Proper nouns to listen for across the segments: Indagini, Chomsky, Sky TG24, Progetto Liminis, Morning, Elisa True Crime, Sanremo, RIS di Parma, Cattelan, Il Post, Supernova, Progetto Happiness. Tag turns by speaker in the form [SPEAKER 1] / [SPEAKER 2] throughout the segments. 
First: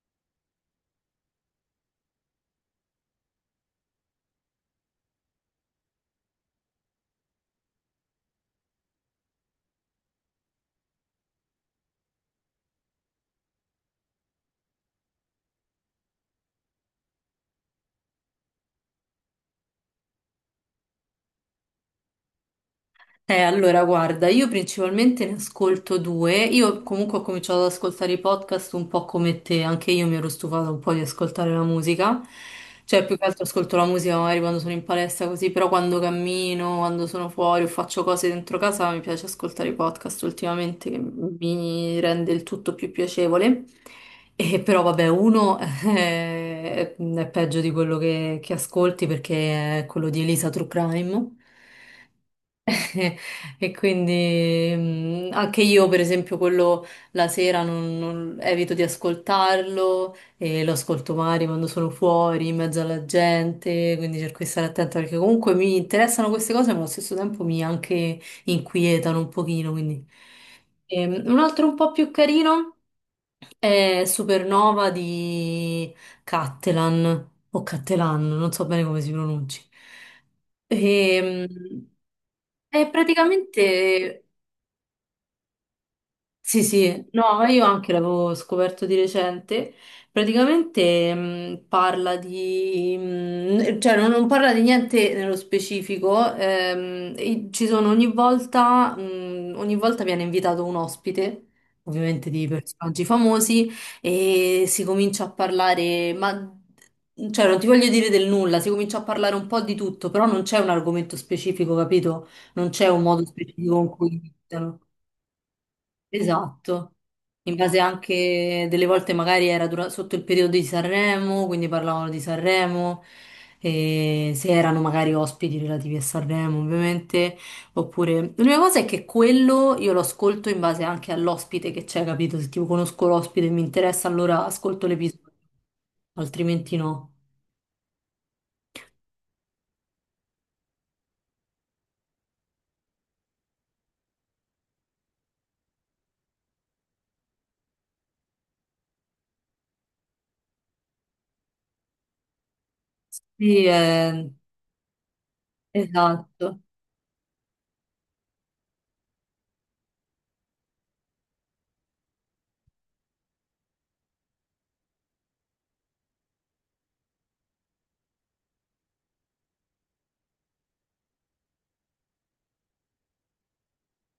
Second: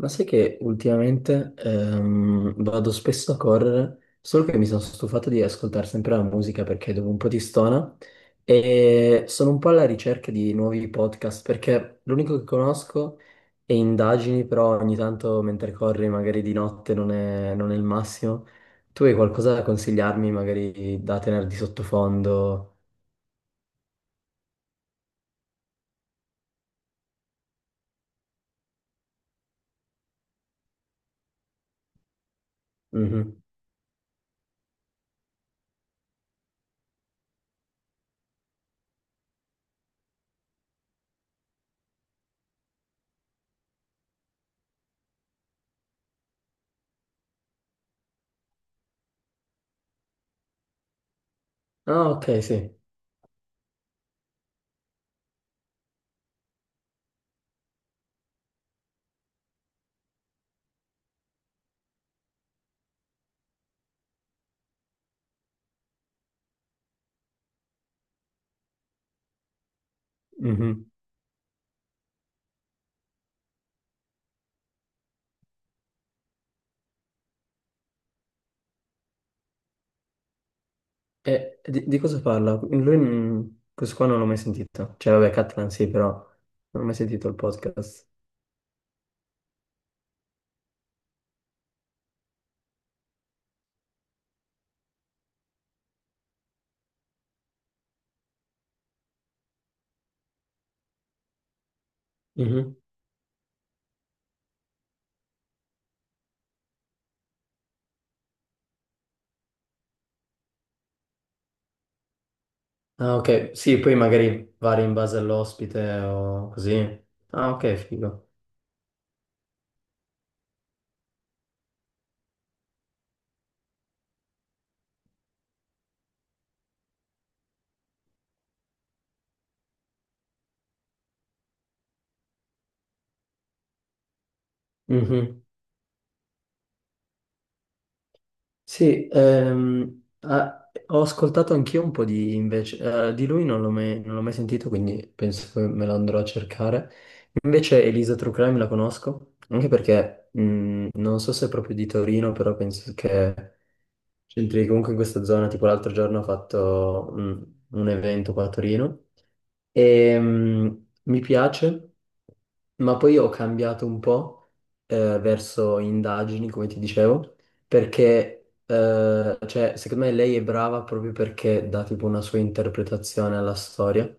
[SPEAKER 1] Ma sai che ultimamente vado spesso a correre, solo che mi sono stufato di ascoltare sempre la musica perché dopo un po' ti stona e sono un po' alla ricerca di nuovi podcast perché l'unico che conosco è Indagini, però ogni tanto mentre corri magari di notte non è il massimo. Tu hai qualcosa da consigliarmi magari da tenere di sottofondo?
[SPEAKER 2] Guarda, io principalmente ne ascolto due. Io comunque ho cominciato ad ascoltare i podcast un po' come te, anche io mi ero stufata un po' di ascoltare la musica. Cioè, più che
[SPEAKER 1] Mhm.
[SPEAKER 2] altro ascolto la musica magari quando sono in palestra così, però quando cammino, quando sono fuori o faccio cose dentro casa, mi piace ascoltare i podcast ultimamente, che mi rende il tutto più piacevole. E però vabbè, uno è peggio di quello che ascolti perché è quello di Elisa True Crime.
[SPEAKER 1] Ah, ok, sì.
[SPEAKER 2] Eh, E quindi anche io, per esempio, quello la sera evito di ascoltarlo e lo ascolto magari quando sono fuori, in mezzo alla gente, quindi cerco di stare attenta perché comunque mi interessano queste cose, ma allo stesso tempo mi anche inquietano un pochino, quindi.
[SPEAKER 1] Mhm.
[SPEAKER 2] Un altro un po' più carino è Supernova di Cattelan o Cattelan, non so bene come si pronunci. Ehm,
[SPEAKER 1] E di cosa parla?
[SPEAKER 2] e
[SPEAKER 1] Lui, questo qua non
[SPEAKER 2] praticamente
[SPEAKER 1] l'ho mai sentito. Cioè, vabbè, Catalan sì, però
[SPEAKER 2] sì,
[SPEAKER 1] non ho mai
[SPEAKER 2] sì,
[SPEAKER 1] sentito il
[SPEAKER 2] no, io anche
[SPEAKER 1] podcast.
[SPEAKER 2] l'avevo scoperto di recente. Praticamente parla di, cioè non parla di niente nello specifico, e ci sono ogni volta viene invitato un ospite, ovviamente di
[SPEAKER 1] Mhm.
[SPEAKER 2] personaggi famosi, e si comincia a parlare, ma cioè non ti voglio dire del nulla, si comincia a parlare un po' di tutto, però non c'è un argomento specifico, capito? Non c'è un
[SPEAKER 1] Ah,
[SPEAKER 2] modo
[SPEAKER 1] ok.
[SPEAKER 2] specifico
[SPEAKER 1] Sì,
[SPEAKER 2] con
[SPEAKER 1] poi
[SPEAKER 2] cui
[SPEAKER 1] magari
[SPEAKER 2] iniziano.
[SPEAKER 1] vari in base all'ospite o così.
[SPEAKER 2] Esatto,
[SPEAKER 1] Ah,
[SPEAKER 2] in
[SPEAKER 1] ok,
[SPEAKER 2] base
[SPEAKER 1] figo.
[SPEAKER 2] anche delle volte magari era sotto il periodo di Sanremo, quindi parlavano di Sanremo, e se erano magari ospiti relativi a Sanremo ovviamente, oppure l'unica cosa è che quello io lo ascolto in base anche all'ospite che c'è, capito? Se tipo conosco l'ospite e mi interessa allora ascolto l'episodio,
[SPEAKER 1] Mhm.
[SPEAKER 2] altrimenti no.
[SPEAKER 1] Sì, ah, ho ascoltato anch'io un po' di invece, di lui non l'ho mai sentito, quindi penso che me lo andrò a cercare. Invece Elisa True Crime la conosco, anche perché non so se è proprio di Torino, però penso che
[SPEAKER 2] Sì,
[SPEAKER 1] c'entri comunque in questa zona, tipo l'altro giorno ho
[SPEAKER 2] esatto.
[SPEAKER 1] fatto un evento qua a Torino e mi piace. Ma poi ho cambiato un po' verso indagini, come ti dicevo, perché cioè, secondo me lei è brava proprio perché dà tipo una sua interpretazione alla storia,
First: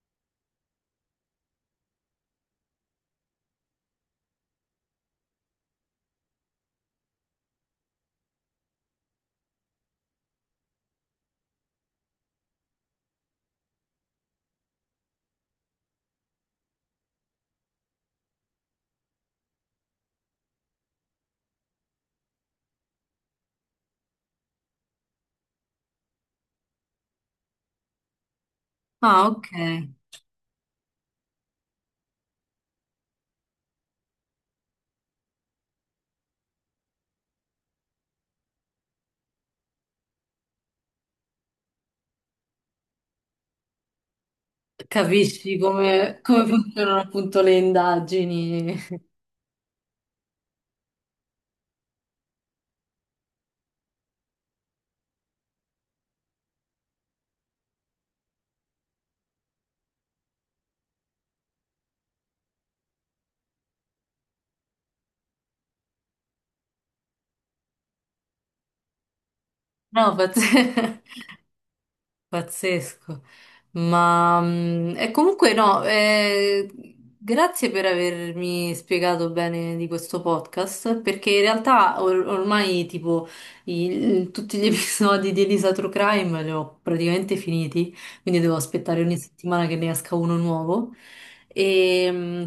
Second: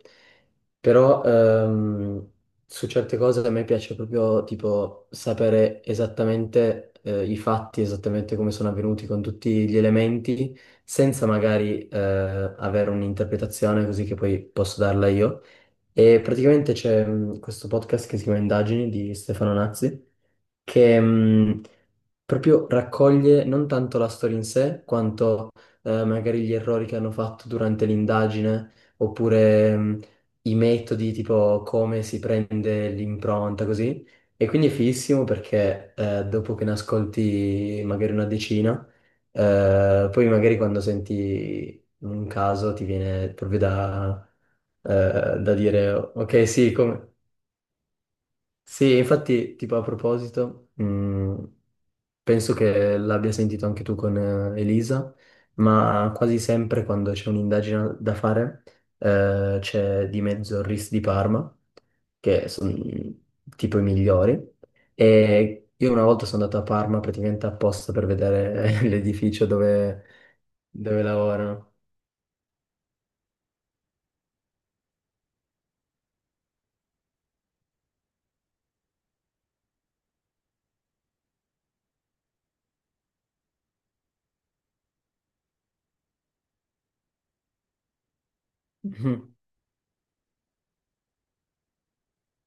[SPEAKER 1] però su certe cose a me piace proprio tipo sapere esattamente i fatti, esattamente come sono avvenuti con tutti gli elementi, senza magari avere un'interpretazione così che poi posso darla io. E praticamente c'è questo podcast che si chiama Indagini di Stefano Nazzi, che proprio raccoglie non tanto la storia in sé, quanto magari gli errori che hanno fatto durante l'indagine,
[SPEAKER 2] Ah, ok.
[SPEAKER 1] oppure i metodi, tipo come si prende l'impronta, così. E quindi è fighissimo perché dopo che ne ascolti magari una decina, poi magari quando senti un caso ti viene proprio da, da
[SPEAKER 2] Capisci
[SPEAKER 1] dire,
[SPEAKER 2] come, come
[SPEAKER 1] ok, sì,
[SPEAKER 2] funzionano
[SPEAKER 1] come...
[SPEAKER 2] appunto le indagini.
[SPEAKER 1] Sì, infatti, tipo a proposito, penso che l'abbia sentito anche tu con Elisa, ma quasi sempre quando c'è un'indagine da fare, c'è di mezzo il RIS di Parma, che sono tipo i migliori. E io una volta sono andato a Parma praticamente apposta per vedere l'edificio dove,
[SPEAKER 2] No, but
[SPEAKER 1] dove lavorano.
[SPEAKER 2] pazzesco, ma e comunque no, grazie per avermi spiegato bene di questo podcast, perché in realtà ormai tipo tutti gli episodi di Elisa True Crime li ho praticamente finiti, quindi devo aspettare ogni
[SPEAKER 1] Mhm.
[SPEAKER 2] settimana che ne esca uno nuovo. E, mm,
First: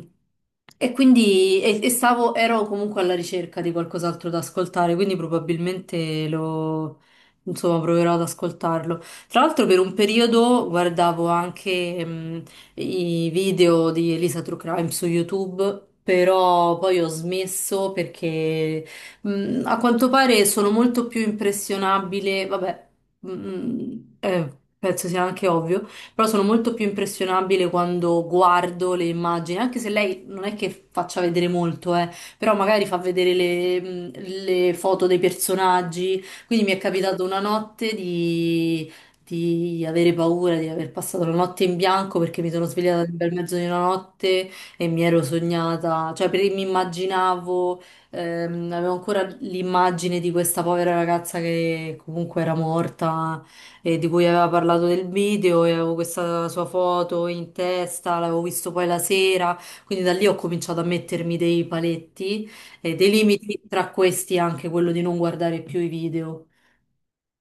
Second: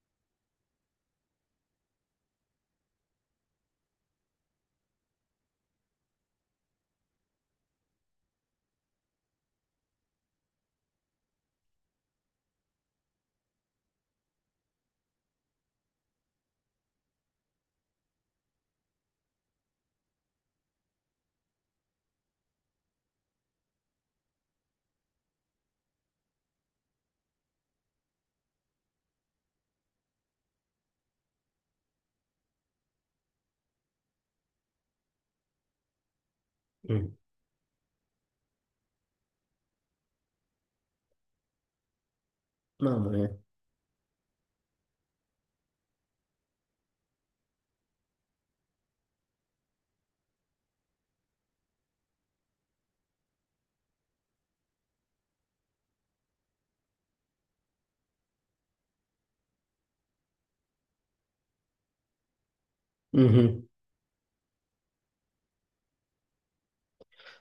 [SPEAKER 2] e quindi e stavo, ero comunque alla ricerca di qualcos'altro da ascoltare, quindi probabilmente lo, insomma, proverò ad ascoltarlo. Tra l'altro per un periodo guardavo anche i video di Elisa True Crime su YouTube, però poi ho smesso perché a quanto pare sono molto più impressionabile, vabbè, mh, eh, penso sia anche ovvio, però sono molto più impressionabile quando guardo le immagini, anche se lei non è che faccia vedere molto, però magari fa vedere le foto dei personaggi. Quindi mi è
[SPEAKER 1] Mm.
[SPEAKER 2] capitato una notte di avere paura di aver passato la notte in bianco perché mi sono svegliata
[SPEAKER 1] Mamma
[SPEAKER 2] nel
[SPEAKER 1] mia.
[SPEAKER 2] bel mezzo di una notte e mi ero sognata, cioè mi immaginavo, avevo ancora l'immagine di questa povera ragazza che comunque era morta e di cui aveva parlato del video e avevo questa sua foto in testa, l'avevo visto poi la sera, quindi da lì ho cominciato a mettermi dei paletti e dei limiti,
[SPEAKER 1] Mhm.
[SPEAKER 2] tra questi anche quello di non guardare più i video.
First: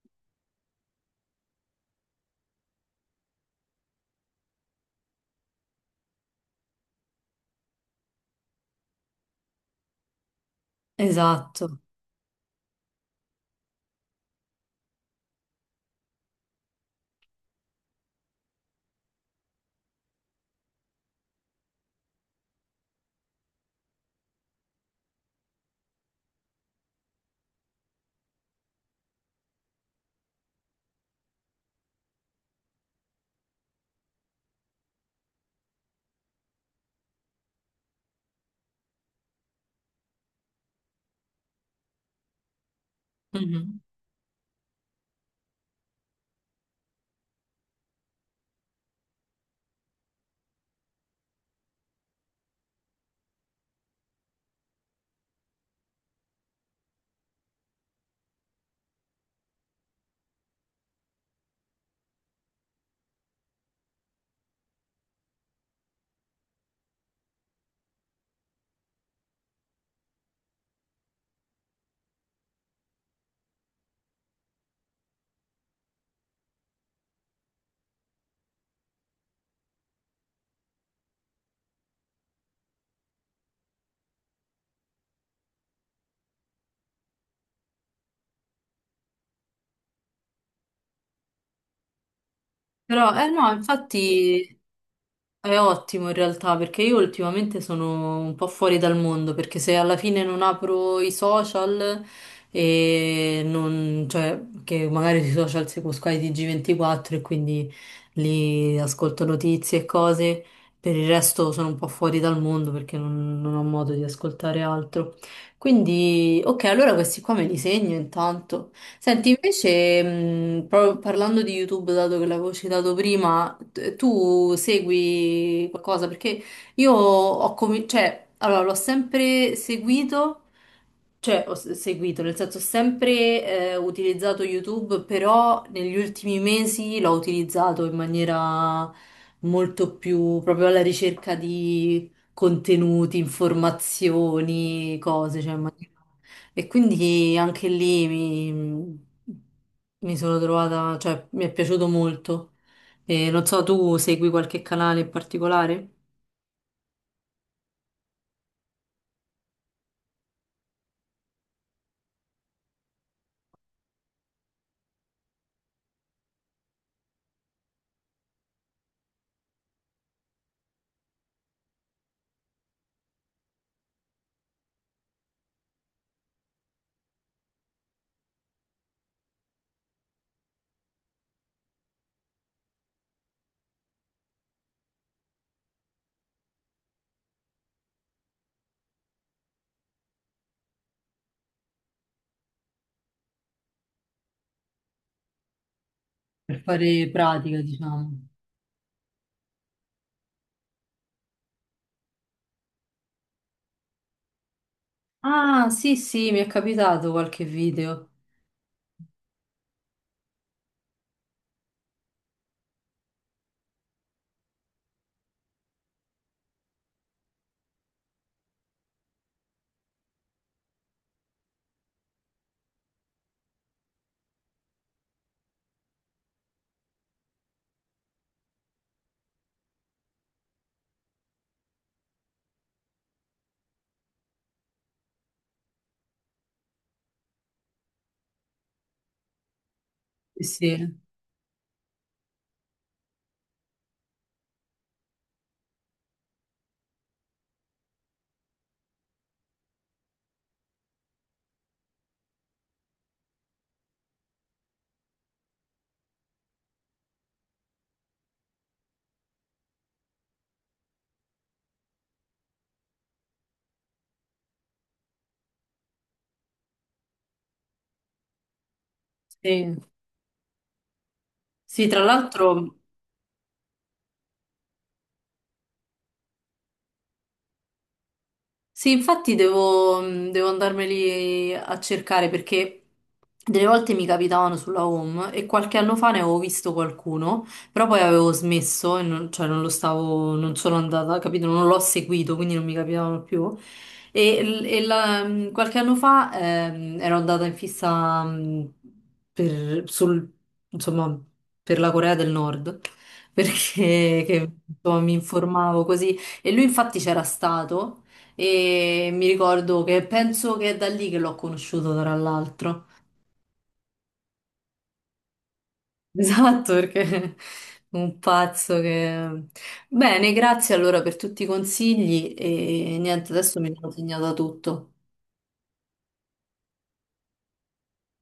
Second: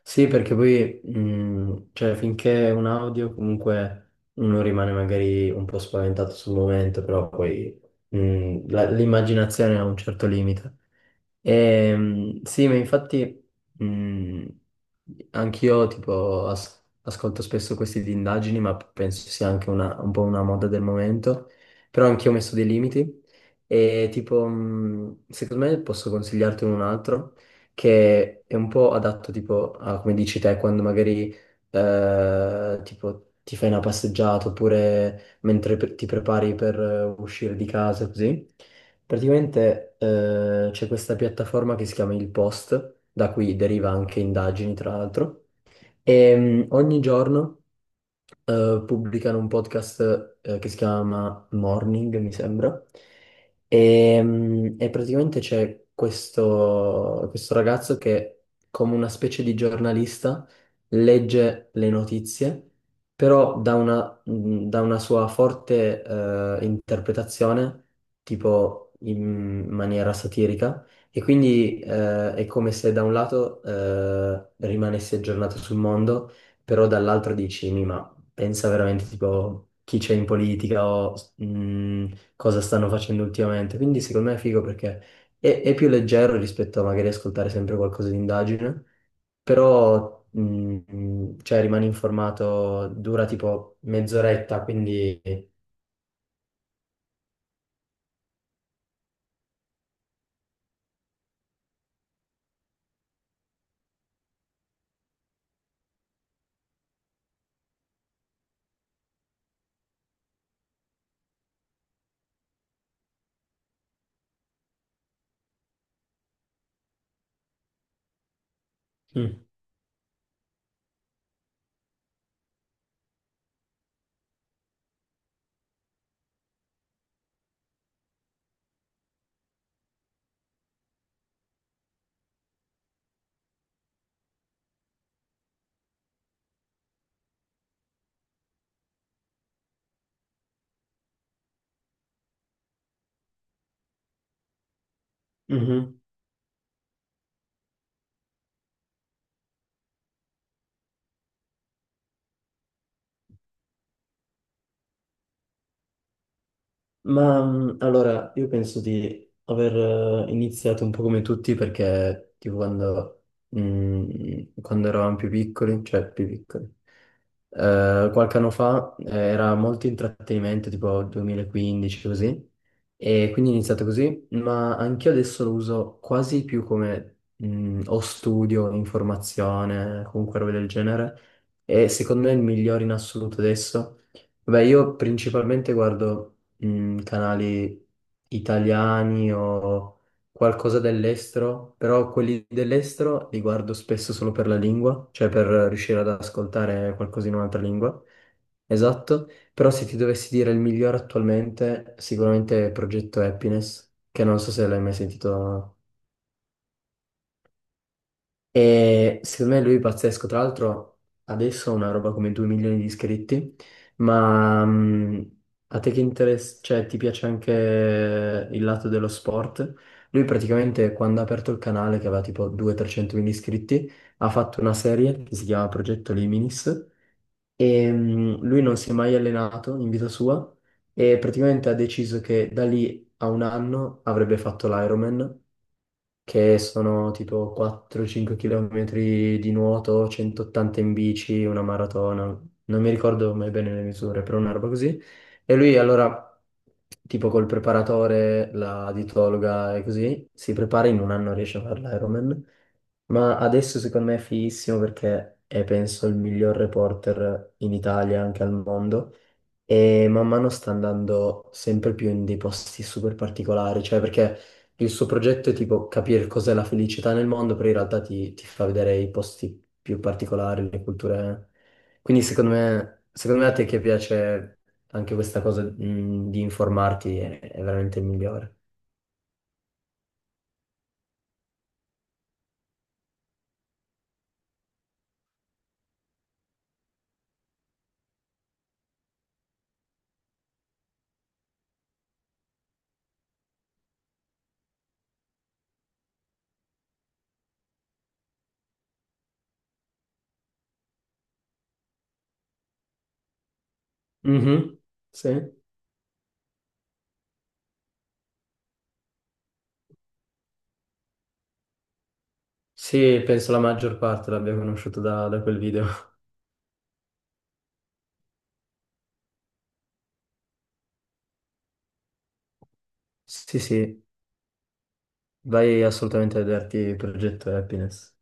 [SPEAKER 1] Sì, perché poi, cioè, finché è un audio, comunque uno rimane magari un po' spaventato sul momento, però poi l'immaginazione ha un certo limite.
[SPEAKER 2] Esatto.
[SPEAKER 1] Sì, ma infatti mh, anch'io tipo ascolto spesso questi di indagini, ma penso sia anche un po' una moda del momento, però anch'io ho messo dei limiti e tipo secondo me posso consigliarti un altro che è un po' adatto tipo a come dici te quando magari tipo ti fai una passeggiata oppure mentre ti prepari per uscire di casa così. Praticamente c'è questa piattaforma che si chiama Il Post, da cui
[SPEAKER 2] Mhm.
[SPEAKER 1] deriva anche indagini, tra l'altro. E ogni giorno pubblicano un podcast che si chiama Morning, mi sembra. E praticamente c'è questo ragazzo che, come una specie di giornalista, legge le notizie, però da una sua forte interpretazione, tipo in maniera satirica. E quindi è come se da un lato rimanessi aggiornato sul mondo, però dall'altro dici, Ma pensa veramente tipo chi c'è in politica o cosa stanno facendo ultimamente. Quindi secondo me è figo perché è più leggero rispetto a magari ascoltare sempre qualcosa di indagine, però cioè, rimani informato,
[SPEAKER 2] Però,
[SPEAKER 1] dura
[SPEAKER 2] eh no,
[SPEAKER 1] tipo
[SPEAKER 2] infatti
[SPEAKER 1] mezz'oretta, quindi...
[SPEAKER 2] è ottimo in realtà perché io ultimamente sono un po' fuori dal mondo perché se alla fine non apro i social e non, cioè, che magari sui social seguo Sky TG24 e quindi lì ascolto notizie e cose, per il resto sono un po' fuori dal mondo perché non ho modo di ascoltare altro. Quindi, ok, allora questi qua me li segno intanto. Senti,
[SPEAKER 1] Mm.
[SPEAKER 2] invece, parlando di YouTube, dato che l'avevo citato prima, tu segui qualcosa? Perché io ho cominciato, cioè, allora, l'ho sempre seguito, cioè, seguito, nel senso, ho sempre utilizzato YouTube, però negli ultimi mesi l'ho utilizzato in maniera molto più proprio alla ricerca di contenuti, informazioni, cose, cioè, in maniera...
[SPEAKER 1] Mhm.
[SPEAKER 2] E quindi anche lì mi, mi sono trovata, cioè mi è piaciuto molto. E non so, tu segui qualche canale in particolare?
[SPEAKER 1] Ma allora, io penso di aver iniziato un po' come tutti perché tipo quando eravamo più piccoli, cioè più piccoli, qualche anno fa era molto intrattenimento, tipo 2015 così, e quindi ho iniziato così, ma anch'io adesso lo uso quasi più come o studio, informazione, comunque roba del genere, e secondo me è il migliore in assoluto adesso. Beh, io principalmente guardo canali italiani o qualcosa dell'estero, però quelli dell'estero li guardo spesso solo per la lingua, cioè per riuscire ad
[SPEAKER 2] Per
[SPEAKER 1] ascoltare
[SPEAKER 2] fare
[SPEAKER 1] qualcosa in
[SPEAKER 2] pratica,
[SPEAKER 1] un'altra lingua.
[SPEAKER 2] diciamo.
[SPEAKER 1] Esatto, però se ti dovessi dire il migliore attualmente, sicuramente è Progetto Happiness, che non so se l'hai mai
[SPEAKER 2] Ah,
[SPEAKER 1] sentito
[SPEAKER 2] sì, sì, mi è capitato qualche video.
[SPEAKER 1] e secondo me lui è pazzesco. Tra l'altro, adesso ha una roba come 2 milioni di iscritti. Ma a te che interessa, cioè, ti piace anche il lato dello sport? Lui praticamente quando ha aperto il canale, che aveva tipo 200-300 mila iscritti, ha fatto una serie che si chiama Progetto Liminis. E lui non si è mai allenato in vita sua. E praticamente ha deciso che da lì a un anno avrebbe fatto l'Ironman che sono tipo 4-5 km di nuoto,
[SPEAKER 2] Sì,
[SPEAKER 1] 180 in
[SPEAKER 2] sì.
[SPEAKER 1] bici, una maratona, non mi ricordo mai bene le misure, però una roba così. E lui allora, tipo col preparatore, la dietologa e così, si prepara in un anno riesce a fare l'Ironman, ma adesso secondo me è fighissimo perché è penso il miglior reporter in Italia, anche al mondo. E man mano sta andando sempre più in dei posti super particolari, cioè perché il suo progetto è tipo capire cos'è la felicità nel mondo, però in realtà ti fa vedere i posti
[SPEAKER 2] Sì,
[SPEAKER 1] più particolari, le culture.
[SPEAKER 2] sì, tra
[SPEAKER 1] Quindi secondo
[SPEAKER 2] l'altro.
[SPEAKER 1] me, secondo me a te che piace anche questa cosa, di informarti è veramente il migliore.
[SPEAKER 2] Sì, infatti devo, devo andarmeli a cercare perché delle volte mi capitavano sulla home e qualche anno fa ne avevo visto qualcuno, però poi avevo smesso, e non, cioè non lo stavo, non sono andata, capito? Non l'ho seguito, quindi non mi capitavano più. Qualche anno fa ero andata in fissa per, sul, insomma, per la Corea del Nord, perché che,
[SPEAKER 1] Mhm,
[SPEAKER 2] insomma, mi
[SPEAKER 1] sì.
[SPEAKER 2] informavo così e lui infatti c'era stato. E mi ricordo che penso che è da lì che l'ho conosciuto, tra l'altro.
[SPEAKER 1] Sì, penso la maggior parte l'abbia conosciuto da quel video.
[SPEAKER 2] Esatto, perché un pazzo che... Bene, grazie allora per tutti i consigli e niente, adesso
[SPEAKER 1] Sì,
[SPEAKER 2] mi sono
[SPEAKER 1] sì,
[SPEAKER 2] segnata tutto.
[SPEAKER 1] vai assolutamente a vederti il progetto Happiness.